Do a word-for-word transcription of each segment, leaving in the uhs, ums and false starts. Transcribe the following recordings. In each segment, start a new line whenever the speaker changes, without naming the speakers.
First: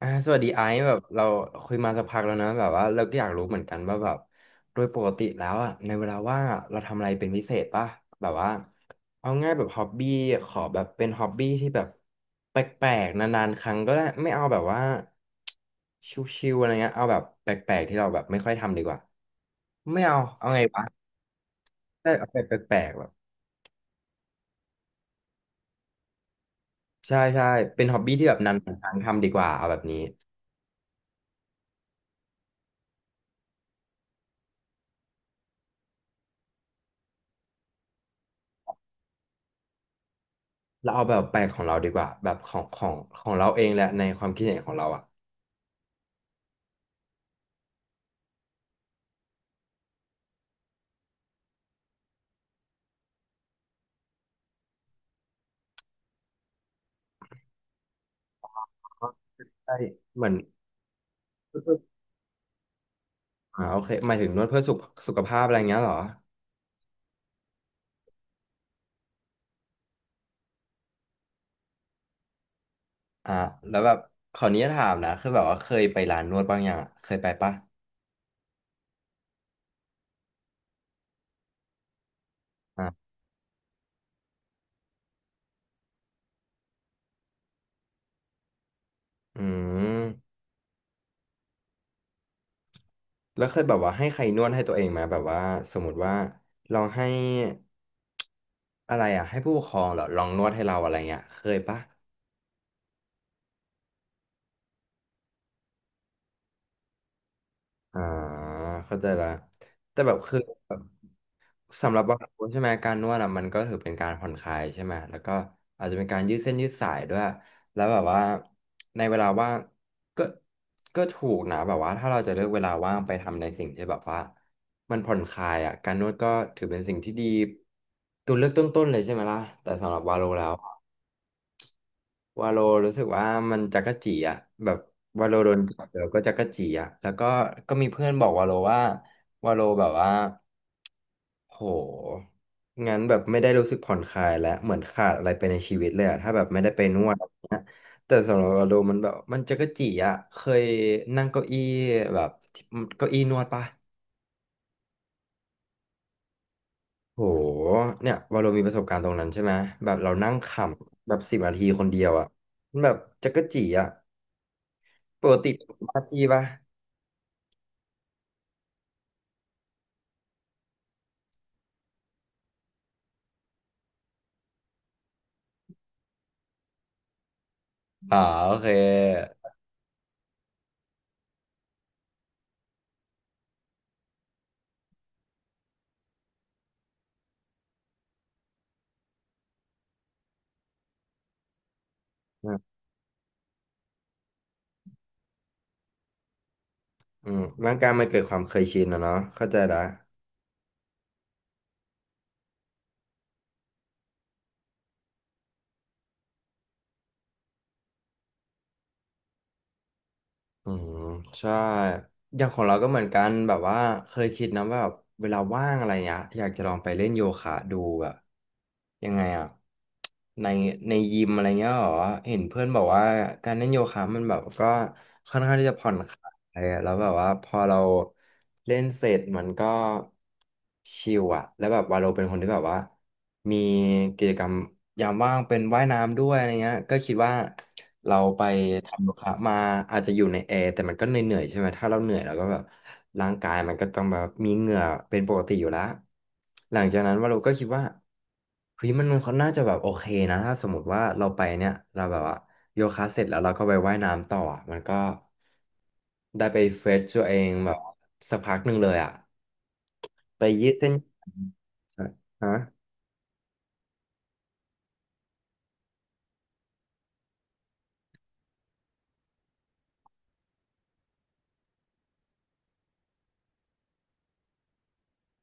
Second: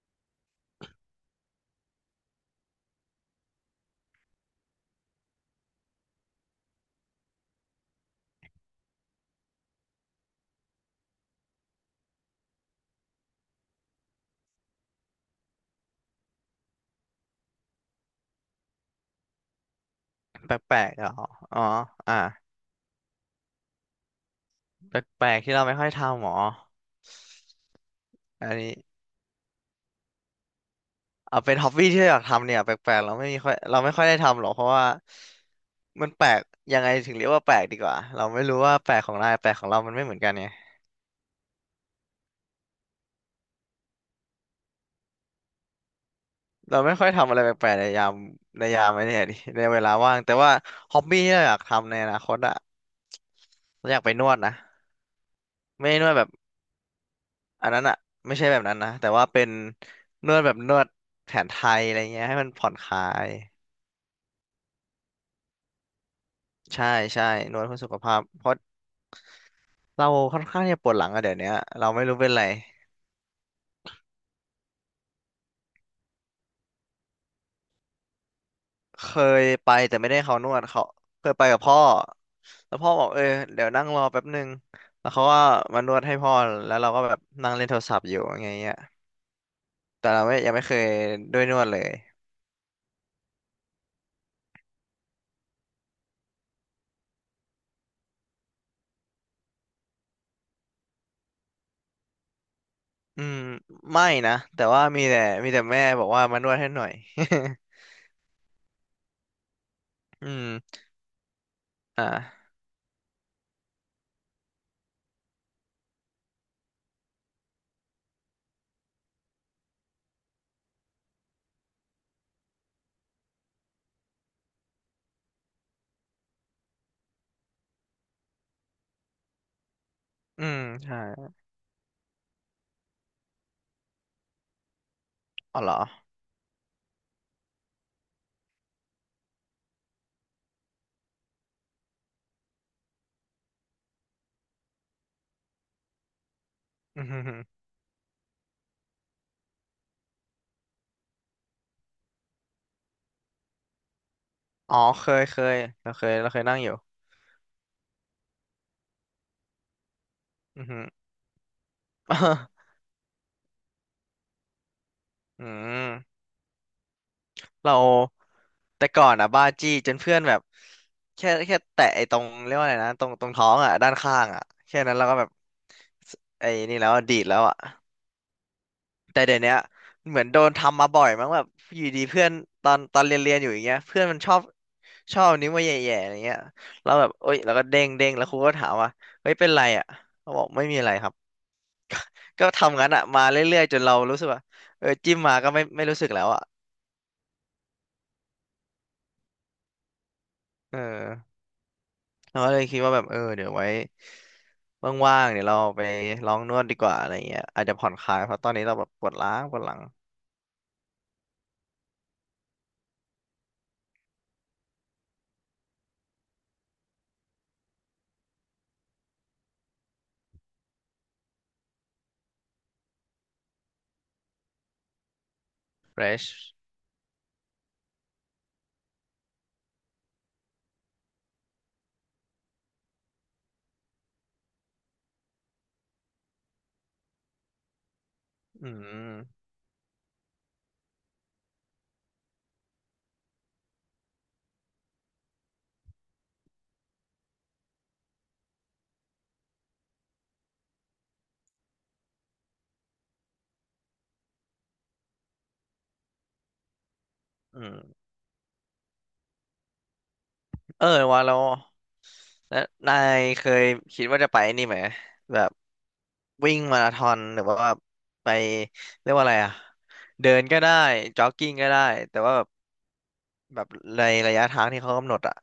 อ่าสวัสดีไอซ์แบบเราคุยมาสักพักแล้วนะแบบว่าเราก็อยากรู้เหมือนกันว่าแบบโดยปกติแล้วอ่ะในเวลาว่างอะเราทำอะไรเป็นพิเศษป่ะแบบว่าเอาง่ายแบบฮ็อบบี้ขอแบบเป็นฮ็อบบี้ที่แบบแปลกๆนานๆครั้งก็ได้ไม่เอาแบบว่าชิวๆอะไรเงี้ยเอาแบบแปลกๆที่เราแบบไม่ค่อยทำดีกว่าไม่เอาเอา
แป
ไง
ล
วะ
กๆเหรออ๋อ
ได้
อ่า
เอาแบบแปลกๆแบบ
แปลกๆที่เราไม่ค่อยทำหมอ
ใช่ใช่เป็นฮ็อบบี้ที่แบบ
อั
นา
น
น
นี้
ๆครั้งทำดีกว่าเอาแบบนี้
เอาเป็นฮ็อบบี้ที่เราอยากทำเนี่ยแปลกๆเราไม่มีค่อยเราไม่ค่อยได้ทำหรอกเพราะว่ามันแปลกยังไงถึงเรียกว่าแปลกดีกว่าเราไม่รู้ว่าแปลกของนายแปลกของเรามันไม่เหมือนกันไง
เราเอาแบบแปลกของเราดีกว่าแบบของของของเราเองแหละในความคิดเห็นของเราอ่ะ
เราไม่ค่อยทำอะไรแปลกๆในยามในยามไอ้เนี่ยดิในเวลาว่างแต่ว่าฮ็อบบี้ที่เราอยากทำในอนาคตอะเราอยากไปนวดนะไม่ได้นวดแบบอันนั้นอะไม่ใช่แบบนั้นนะแต่ว่าเป็น
ใช่เหมื
น
อน
วดแบบนวดแผนไทยอะไรเงี้ยให้มันผ่อนคลาย
อ่าโอเคหมายถึงนวดเพื่อสุขสุขภาพอะไรเงี้ยเหรอ
ใช่ใช่นวดเพื่อสุขภาพเพราะเราค่อนข้างที่จะปวดหลังอะเดี๋ยวเนี้ยเราไม่รู้เป็นไร
อ่าแล้วแบบขออนุญาตถามนะคือแบบว่าเคยไปร้านนวดบ้างยังอะเคยไปปะ
เคยไปแต่ไม่ได้เขานวดเขาเคยไปกับพ่อแล้ว
อ่า
พ่อบอกเออเดี๋ยวนั่งรอแป๊บนึงแล้วเขาก็มานวดให้พ่อแล้วเราก็แบบนั่งเล่นโทรศัพท์อยู่อย่างเงี้ย
อื
แต่เรา
ม
ไม่ยังไม่เคยด้วยนวดเลย
แล้วเคยแบบว่าให้ใครนวดให้ตัวเองไหมแบบว่าสมมติว่าลองให้อะไรอ่ะให้ผู้ปกครองเหรอลองนวดให้เราอะไรเงี้ยเคยปะ
อืมไม่นะแต่ว่ามีแต่มีแต่แม่บอกว่ามานวดให้หน่อย
อ่าเข้าใจละแต่แบบ
อื
คือ
ม
แบบสำหรับบางค
อ่า
นใช่ไหมการนวดอ่ะมันก็ถือเป็นการผ่อนคลายใช่ไหมแล้วก็อาจจะเป็นการยืดเส้นยืดสายด้วยแล้วแบบว่าในเวลาว่างก็ก็ถูกนะแบบว่าถ้าเราจะเลือกเวลาว่างไปทำในสิ่งที่แบบว่ามันผ่อนคลายอ่ะการนวดก็ถือเป็นสิ่งที่ดีตัวเลือกต้นๆเลยใช่ไหมล่ะแต่สำหรับวาโล
อื
แล้ว
มใช่
วาโลรู้สึกว่ามันจั๊กจี้อ่ะแบบวาโลโด
อ๋
น
อเหรอ
จับแล้วก็จั๊กจี้อ่ะแล้วก็ก็มีเพื่อนบอกวาโลว่าวาโลแบบว่าโหงั้นแบบไม่ได้รู้สึกผ่อนคลายและเหมือนขาดอะไรไปในชีวิตเลยอะถ้าแบบไม่ได้ไปน
อืม
วด
อหือ
แต่สำหรับเราโลมันแบบมันจั๊กจี้อ่ะเคยนั่งเก้าอี้แบบที่เก้าอี้นวดปะ
อ๋อเคยเคยเราเคยเราเคยนั่งอยู่
โหเนี่ยวาโลมีประสบการณ์ตรงนั้นใช่ไหมแบบเรานั่งข
อือหือ
ำแบบสิบนาทีคนเดียวอ่ะ มันแบบจั๊กจี้อ่ะปก
อื
ติ
ม
ปาจีปะ
เราแต่ก่อนอ่ะบ้าจี้จนเพื่อนแบบแค่แค่แตะไอ้ตรงเรียกว่าอะไรนะตรงตรงท้องอ่ะด้านข้างอ่ะแค่นั้นเราก็แบบสไอ้นี่แล้วอะดีดแล้วอ่ะ
อ๋อโอเค
แต่เดี๋ยวเนี้ยเหมือนโดนทำมาบ่อยมั้งแบบอยู่ดีเพื่อนตอนตอนเรียนเรียนอยู่อย่างเงี้ยเพื่อนมันชอบชอบนิ้วมาแย่ๆอะไรเงี้ยเราแบบเอ้ยเราก็เด้งเด้งแล้วครูก็ถามว่าเฮ้ยเป็นไรอ่ะเขาบอกไม่มีอะไรครับก็
อืม
ทำงั้นอ่ะมาเรื่อยๆจนเรารู้สึกว่าเออจิ้มมาก็ไม่ไม่รู้สึกแล้วอ่ะ
อืมร่างกายมันเกิดความเคยชินอะเนาะเข้าใจละ
เออ เราก็เลยคิดว่าแบบเออเดี๋ยวไว้ว่างๆเดี๋ยวเราไปลองนวดดีกว่าอะไรเงี้ยอาจจะผ่อนคลายเพราะตอนนี้เราแบบปวดล้างปวดหลัง
อืมใช่อย่างของเราก็เหมือนกันแบบว่าเคยคิดนะว่าแบบเวลาว่างอะไรเงี้ยอยากจะลองไปเล่นโยคะดูแบบยังไงอะในในยิมอะไรเงี้ยเหรอเห็นเพื่อนบอกว่าการเล่นโยคะมันแบบก็
เฟรช
เออแล้วแบบว่าพอเราเล่นเสร็จมันก็ชิลอะแล้วแบบวาโลเป็นคนที่แบบว่ามีกิจกรรมยามว่างเป็นว่ายน้ำด้วยอะไรเงี้ยก็คิดว่าเราไป
อื
ทำโยคะ
ม
มาอาจจะอยู่ในแอร์แต่มันก็เหนื่อยๆใช่ไหมถ้าเราเหนื่อยเราก็แบบร่างกายมันก็ต้องแบบมีเหงื่อเป็นปกติอยู่แล้วหลังจากนั้นวาโลก็คิดว่าเฮ้ยมันมันเขาน่าจะแบบโอเคนะถ้าสมมติว่าเราไปเนี่ยเราแบบว่าโยคะเสร็จแล้วเราก็ไปว่ายน้ำต่ออะมันก็ ได้ไปเฟรชตัวเอง
อื
แบบ
ม
สักพักหนึ่งเลยอ่ะไปยืด
เออ
เส้น
ว่าเรา
ใช่ฮะ
แล้วนายเคยคิดว่าจะไปนี่ไหมแบบวิ่งมาราธอนหรือว่าไปเรียกว่าอะไรอะเดินก็ได้จ็อกกิ้งก็ได้แต่ว่าแบบแบบในระยะทางที่เขากำหนดอะ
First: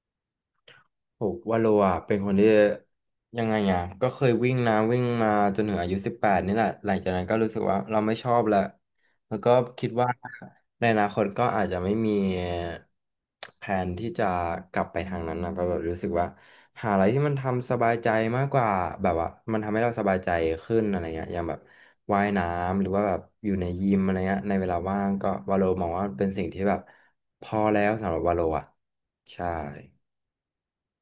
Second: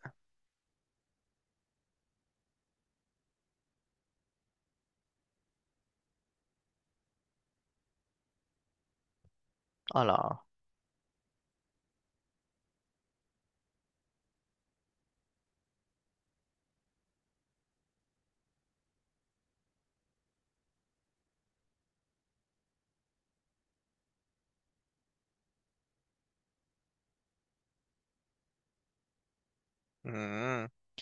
ถูกว่าโลอ่ะเป็นคนที่ยังไงอ่ะก็เคยวิ่งนะวิ่งมาจนถึงอายุสิบแปดนี่แหละหลังจากนั้นก็รู้สึกว่าเราไม่ชอบแล้วแล้วก็คิด
อ๋อ
ว่า
เหรอ
ในอนาคตก็อาจจะไม่มีแผนที่จะกลับไปทางนั้นนะก็แบบรู้สึกว่าหาอะไรที่มันทำสบายใจมากกว่าแบบว่ามันทำให้เราสบายใจขึ้นอะไรเงี้ยอย่างแบบว่ายน้ำหรือว่าแบบอยู่ในยิมอะไรเงี้ยในเวลาว่างก็วาโลมองว่าเป็นสิ่งที่แบบพอแล้วสำหรับวาโลอ่ะใช่
อืม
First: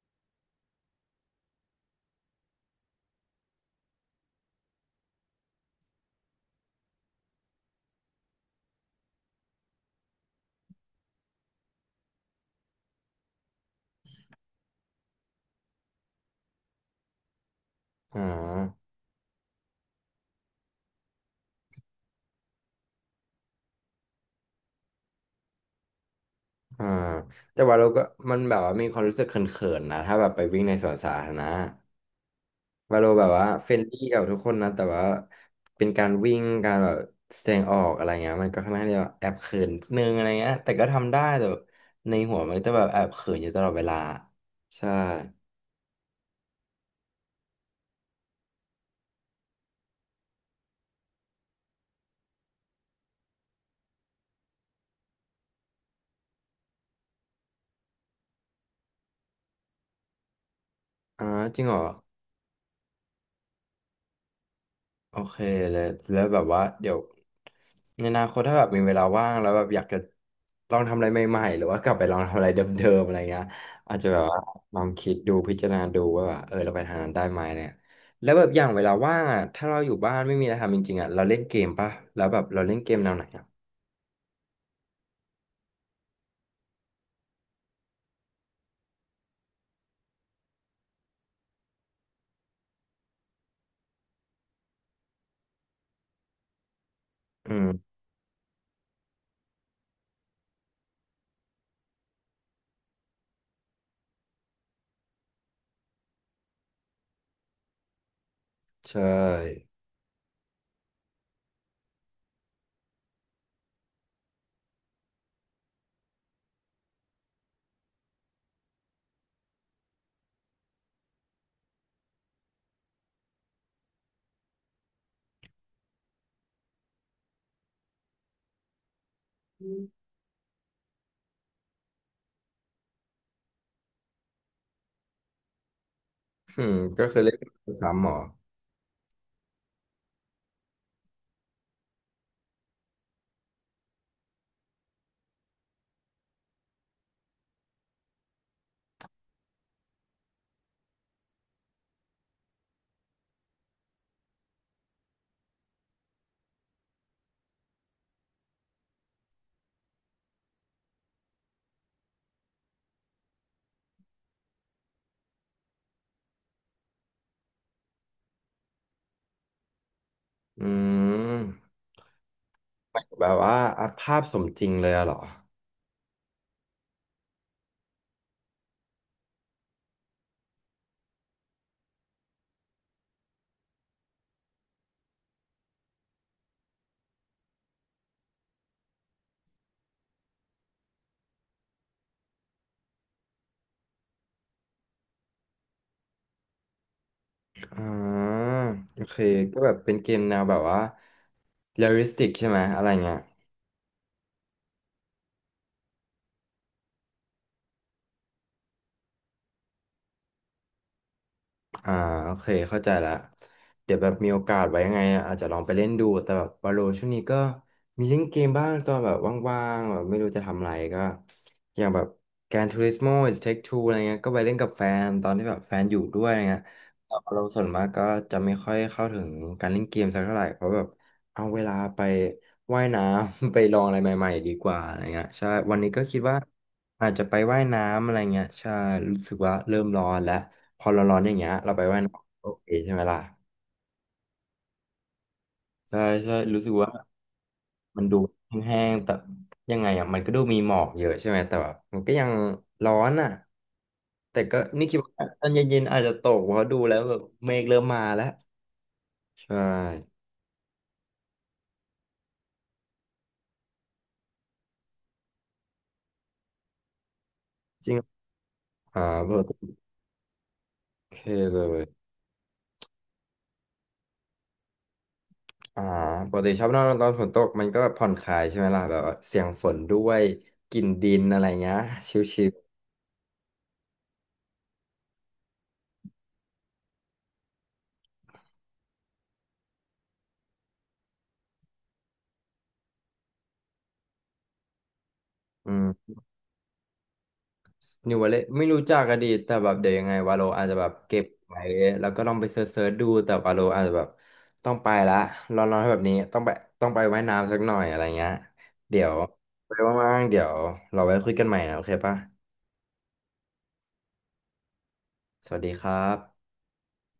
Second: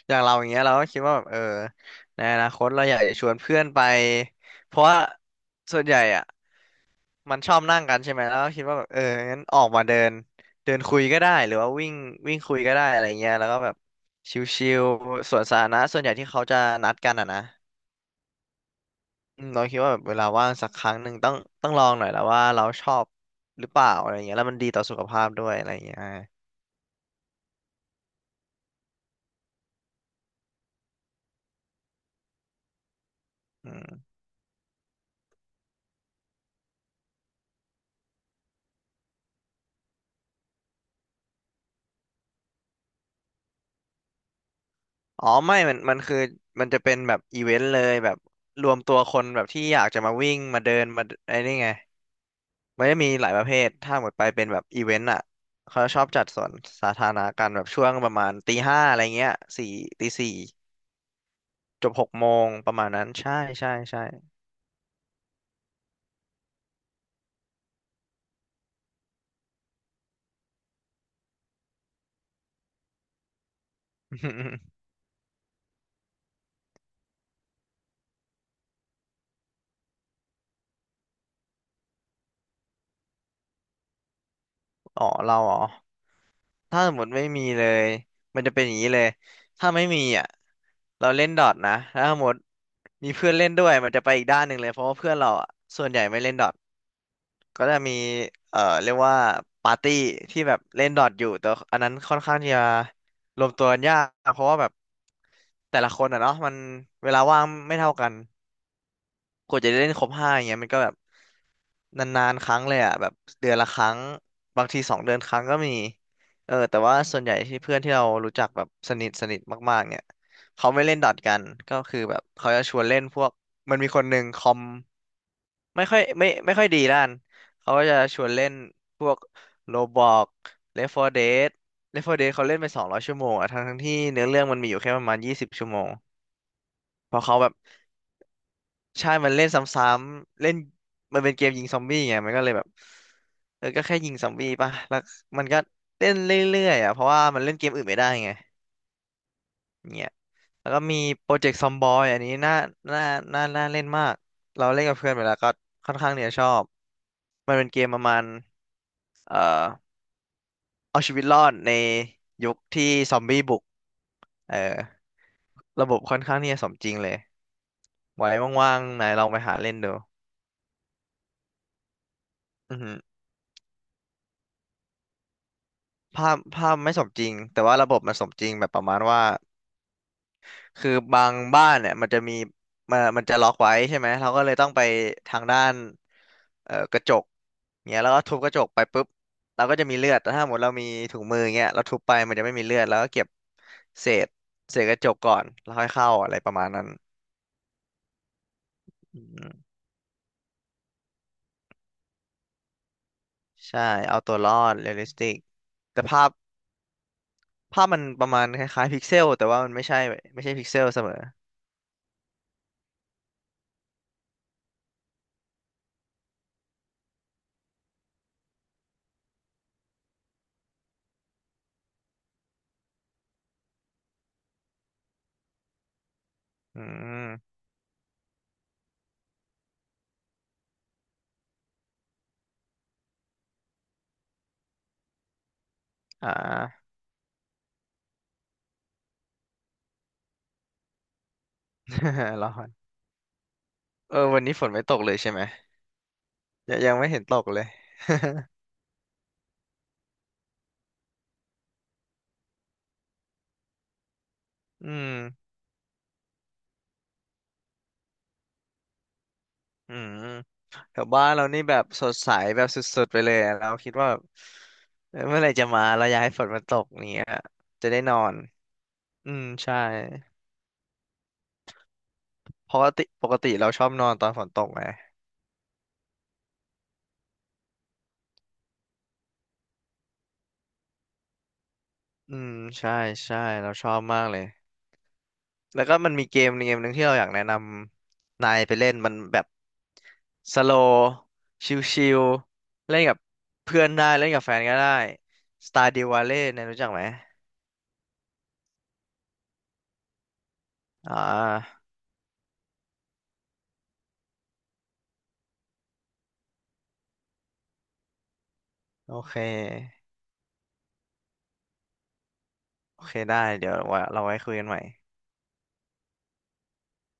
อย่างเราอย่างเงี้ยเราก็คิดว่าแบบเออในอนาคตเราอยากจะชวนเพื่อนไปเพราะว่าส่วนใหญ่อ่ะมันชอบนั่งกันใช่ไหมแล้วก็คิดว่าแบบเอองั้นออกมาเดินเดินคุยก็ได้หรือว่าวิ่งวิ่งคุยก็ได้อะไรเงี้ยแล้วก็แบบชิลๆสวนสาธารณะส่วนใหญ่ที่เขาจะนัดกันอ่ะนะ
อ่า
อืมเราคิดว่าแบบเวลาว่างสักครั้งหนึ่งต้องต้องลองหน่อยแล้วว่าเราชอบหรือเปล่าอะไรเงี้ยแล้วมันดีต่อสุขภาพด้วยอะไรเงี้ย
อ่าแต่ว่าเราก็มันแบบว่ามีความรู้สึกเขินๆนะถ้าแบบไปวิ่งในสวนสาธารณะว่าเราแบบว่าเฟรนลี่กับทุกคนนะแต่ว่าเป็นการวิ่งการแบบแสดงออกอะไรเงี้ยมันก็ค่อนข้างที่จะแอบเขินนิดนึงอะไรเงี้ยแต่ก็ทำได้แต่แบบในหัวมันจะแบบแอบเขินอยู่ตลอดเวลาใช่
อ๋อไม่มันมันคือมันจะเป็นแบบอีเวนต์เลยแบบรวมตัวคนแบบที่อยากจะมาวิ่งมาเดินมาไอ้นี่ไงมันจะมีหลายประเภทถ้าหมดไปเป็นแบบอีเวนต์อ่ะเขาชอบจัดสวนสาธารณะกันแบบช่วงประมาณตีห้าอะไรเงี้ยสี่ตีสี่
อ่าจริงเหรอ
จบหกโมงประมาณนั้นใช่ใช่ใช่
โอเคเลยแล้วแบบว่าเดี๋ยวในอนาคตถ้าแบบมีเวลาว่างแล้วแบบอยากจะลองทำอะไรใหม่ๆหรือว่ากลับไปลองทำอะไรเดิมๆอะไรเงี้ยอาจจะแบบว่าลอง คิดดูพิจารณาดูว่าแบบเออเราไปทางนั้นได้ไหมเนี่ยแล้วแบบอย่างเวลาว่างอ่ะถ้าเราอยู่บ้านไม่มีอะไรทำจริงๆอ่ะเราเล่นเกมป่ะแล้วแบบเราเล่นเกมแนวไหนอ่ะ
อ๋อเราอ๋อถ้าสมมติไม่มีเลยมันจะเป็นอย่างนี้เลย ถ้าไม่มีอ่ะเราเล่นดอทนะถ้าสมมติมีเพื่อนเล่นด้วยมันจะไปอีกด้านหนึ่งเลยเพราะว่าเพื่อนเราอ่ะส่วนใหญ่ไม่เล่นดอท
อื
ก็จะ
ม
มีเอ่อเรียกว่าปาร์ตี้ที่แบบเล่นดอทอยู่แต่อันนั้นค่อนข้างที่จะรวมตัวกันยากเพราะว่าแบบแต่ละคนอะเนาะมันเวลาว่างไม่เท่ากัน
ใช
กว่า
่
จะได้เล่นครบห้าอย่างเงี้ยมันก็แบบนานๆครั้งเลยอ่ะแบบเดือนละครั้งบางทีสองเดือนครั้งก็มีเออแต่ว่าส่วนใหญ่ที่เพื่อนที่เรารู้จักแบบสนิทสนิทมากๆเนี่ยเขาไม่เล่นดอทกันก็คือแบบเขาจะชวนเล่นพวกมันมีคนหนึ่งคอม ไม่ค่อยไม่ไม่ค่อยดีด้านเขาก็จะชวนเล่นพวกโรบอกเลฟโฟร์ Dead เลฟโฟร์ Dead เขาเล่นไปสองร้อยชั่วโมงอะทั้งทั้งที่เนื้อเรื่องมันมีอยู่แค่ประมาณยี่สิบชั่วโมง
อืมก็
เพ
คือ
ราะ
เล่
เขา
น
แบบ
ซ้ำหรอ
ใช่มันเล่นซ้ำๆเล่นมันเป็นเกมยิงซอมบี้ไงมันก็เลยแบบเออก็แค่ยิงซอมบี้ป่ะแล้วมันก็เล่นเรื่อยๆอ่ะเพราะว่ามันเล่นเกมอื่นไม่ได้ไงเนี่ยแล้วก็มีโปรเจกต์ซอมบอยอันนี้น่าน่าน่าน่าเล่นมากเราเล่นกับเพื่อนไปแล้วก็ค่อนข้างเนี่ยชอบมันเป็นเกมประมาณ เอ่อเอาชีวิตรอดในยุคที่ซอมบี้บุกเออระบบค่อนข้างที่จะสมจริงเลยไว้ว่างๆนายลองไปหาเล่นดู
อืม
อือหือ
แบบว่าอัพภาพสมจริงเลยอะเหรอ
ภาพภาพไม่สมจริงแต่ว่าระบบมันสมจริงแบบประมาณว่าคือบางบ้านเนี่ยมันจะมีมันมันจะล็อกไว้ใช่ไหมเราก็เลยต้องไปทางด้านเอ่อกระจกเงี้ยแล้วก็ทุบกระจกไปปุ๊บเราก็จะมีเลือดแต่ถ้าหมดเรามีถุงมือเงี้ยเราทุบไปมันจะไม่มีเลือดแล้วก็เก็บเศษเศษกระจกก่อนแล้วค่อยเข้าอะไรประมาณนั้น
อ่าโอเค
อืม
ก็แบบเป็นเกมแนวแบบว่าเรียลลิสติกใช่ไหมอะไรเงี้ย
ใช่เอาตัวรอดเรียลลิสติกแต่ภาพภาพมันประมาณคล้ายๆพิกเซลแต่ว่ามันไม่ใช่ไม่ใช่พิกเซลเสมอ
อ่าโอเคเข้าใจละเดี๋ยวแบบมีโอกาสไว้ยังไงอาจจะลองไปเล่นดูแต่แบบวาโลช่วงนี้ก็มีเล่นเกมบ้างตอนแบบว่างๆแบบไม่รู้จะทำอะไรก็อย่างแบบ Gran Turismo It Take Two อะไรเงี้ยก็ไปเล่นกับแฟนตอนที่แบบแฟนอยู่ด้วยอะไรเงี้ย
อื
แต่เรา
ม
ส่วนมากก็จะไม่ค่อยเข้าถึงการเล่นเกมสักเท่าไหร่เพราะแบบเอาเวลาไป ว่ายน้ำ ไปลองอะไรใหม่ๆดีกว่าอะไรเงี้ยใช่วันนี้ก็คิด
อ่
ว่า
า
อาจจะไปว่ายน้ำอะไรเงี้ยใช่รู้สึกว่าเริ่มร้อนแล้วพอเราร้อนอย่างเงี้ยเราไปว่ายน้ำ โอ
ร้อ
เค
น
ใช่ไหมล่ะ
เออวันนี้ฝนไม่ตกเลยใช่ไหม
ใช่ใช่รู้สึก
ยัง
ว่า
ยังไม่เห็นตกเลย
มันดู แห้งๆแต่ยังไงอ่ะมันก็ดูมีหมอกเยอะใช่ไหมแต่แบบมันก็ยังร้อนอ่ะแต่ก็นี่
อื
คิด
ม
ว่าตอนเย็นๆอาจจะตกเพราะดูแล้วแบบเมฆเริ่มมาแล้วใช่
อืมแถวบ้านเรานี่แบบสดใสแบบสุดๆไปเลยอะเราคิดว่าแบบเออเมื่อไหร่จะมาเราอยากให้ฝนมันตกอย่างเนี้ยจะ
จริง
ได้นอน
อ่า
อื
เบอ
ม
ร์โ
ใช่
อเคเลย
ปกติปกติเราชอบนอนตอนฝนตกไง
อ่าปกติชอบนอนตอนฝนตกมันก็ผ่อนคลายใช่ไหมล่ะแบบว่าเสียงฝนด้วยกลิ่นดินอะไรเงี้ยชิล
อืมใช่ใช่เราชอบมากเลย แล้วก็มันมีเกมเกมหนึ่งที่เราอยากแนะนำนายไปเล่นมันแบบสโลว์ชิลๆเล่นกับเพื่อนได้เล่นกับแฟนก็ได้
ๆอืม
Stardew Valley เนี่ยรู้จักไหม
นิววาเลตไม่รู้จักอดีตแต่แบบเดี๋ยวยังไงวาโลอาจจะแบบ
อ่
เก็บไว้
า
แล้วก็ลองไปเซิร์ชๆดูแต่วาโลอาจจะแบบต้องไปละร้อนๆแบบนี้ต้องไปต้องไปว่ายน้ำสักหน่อยอะไรเงี้ยเดี๋ย
โอ
ว
เค
ไปว่างๆเดี๋ยวเราไว้คุยกันใหม่นะโอเคปะ
โอเคได้เดี๋ยวว่าเราไว้คุยกันใหม่
สวัสดีครับ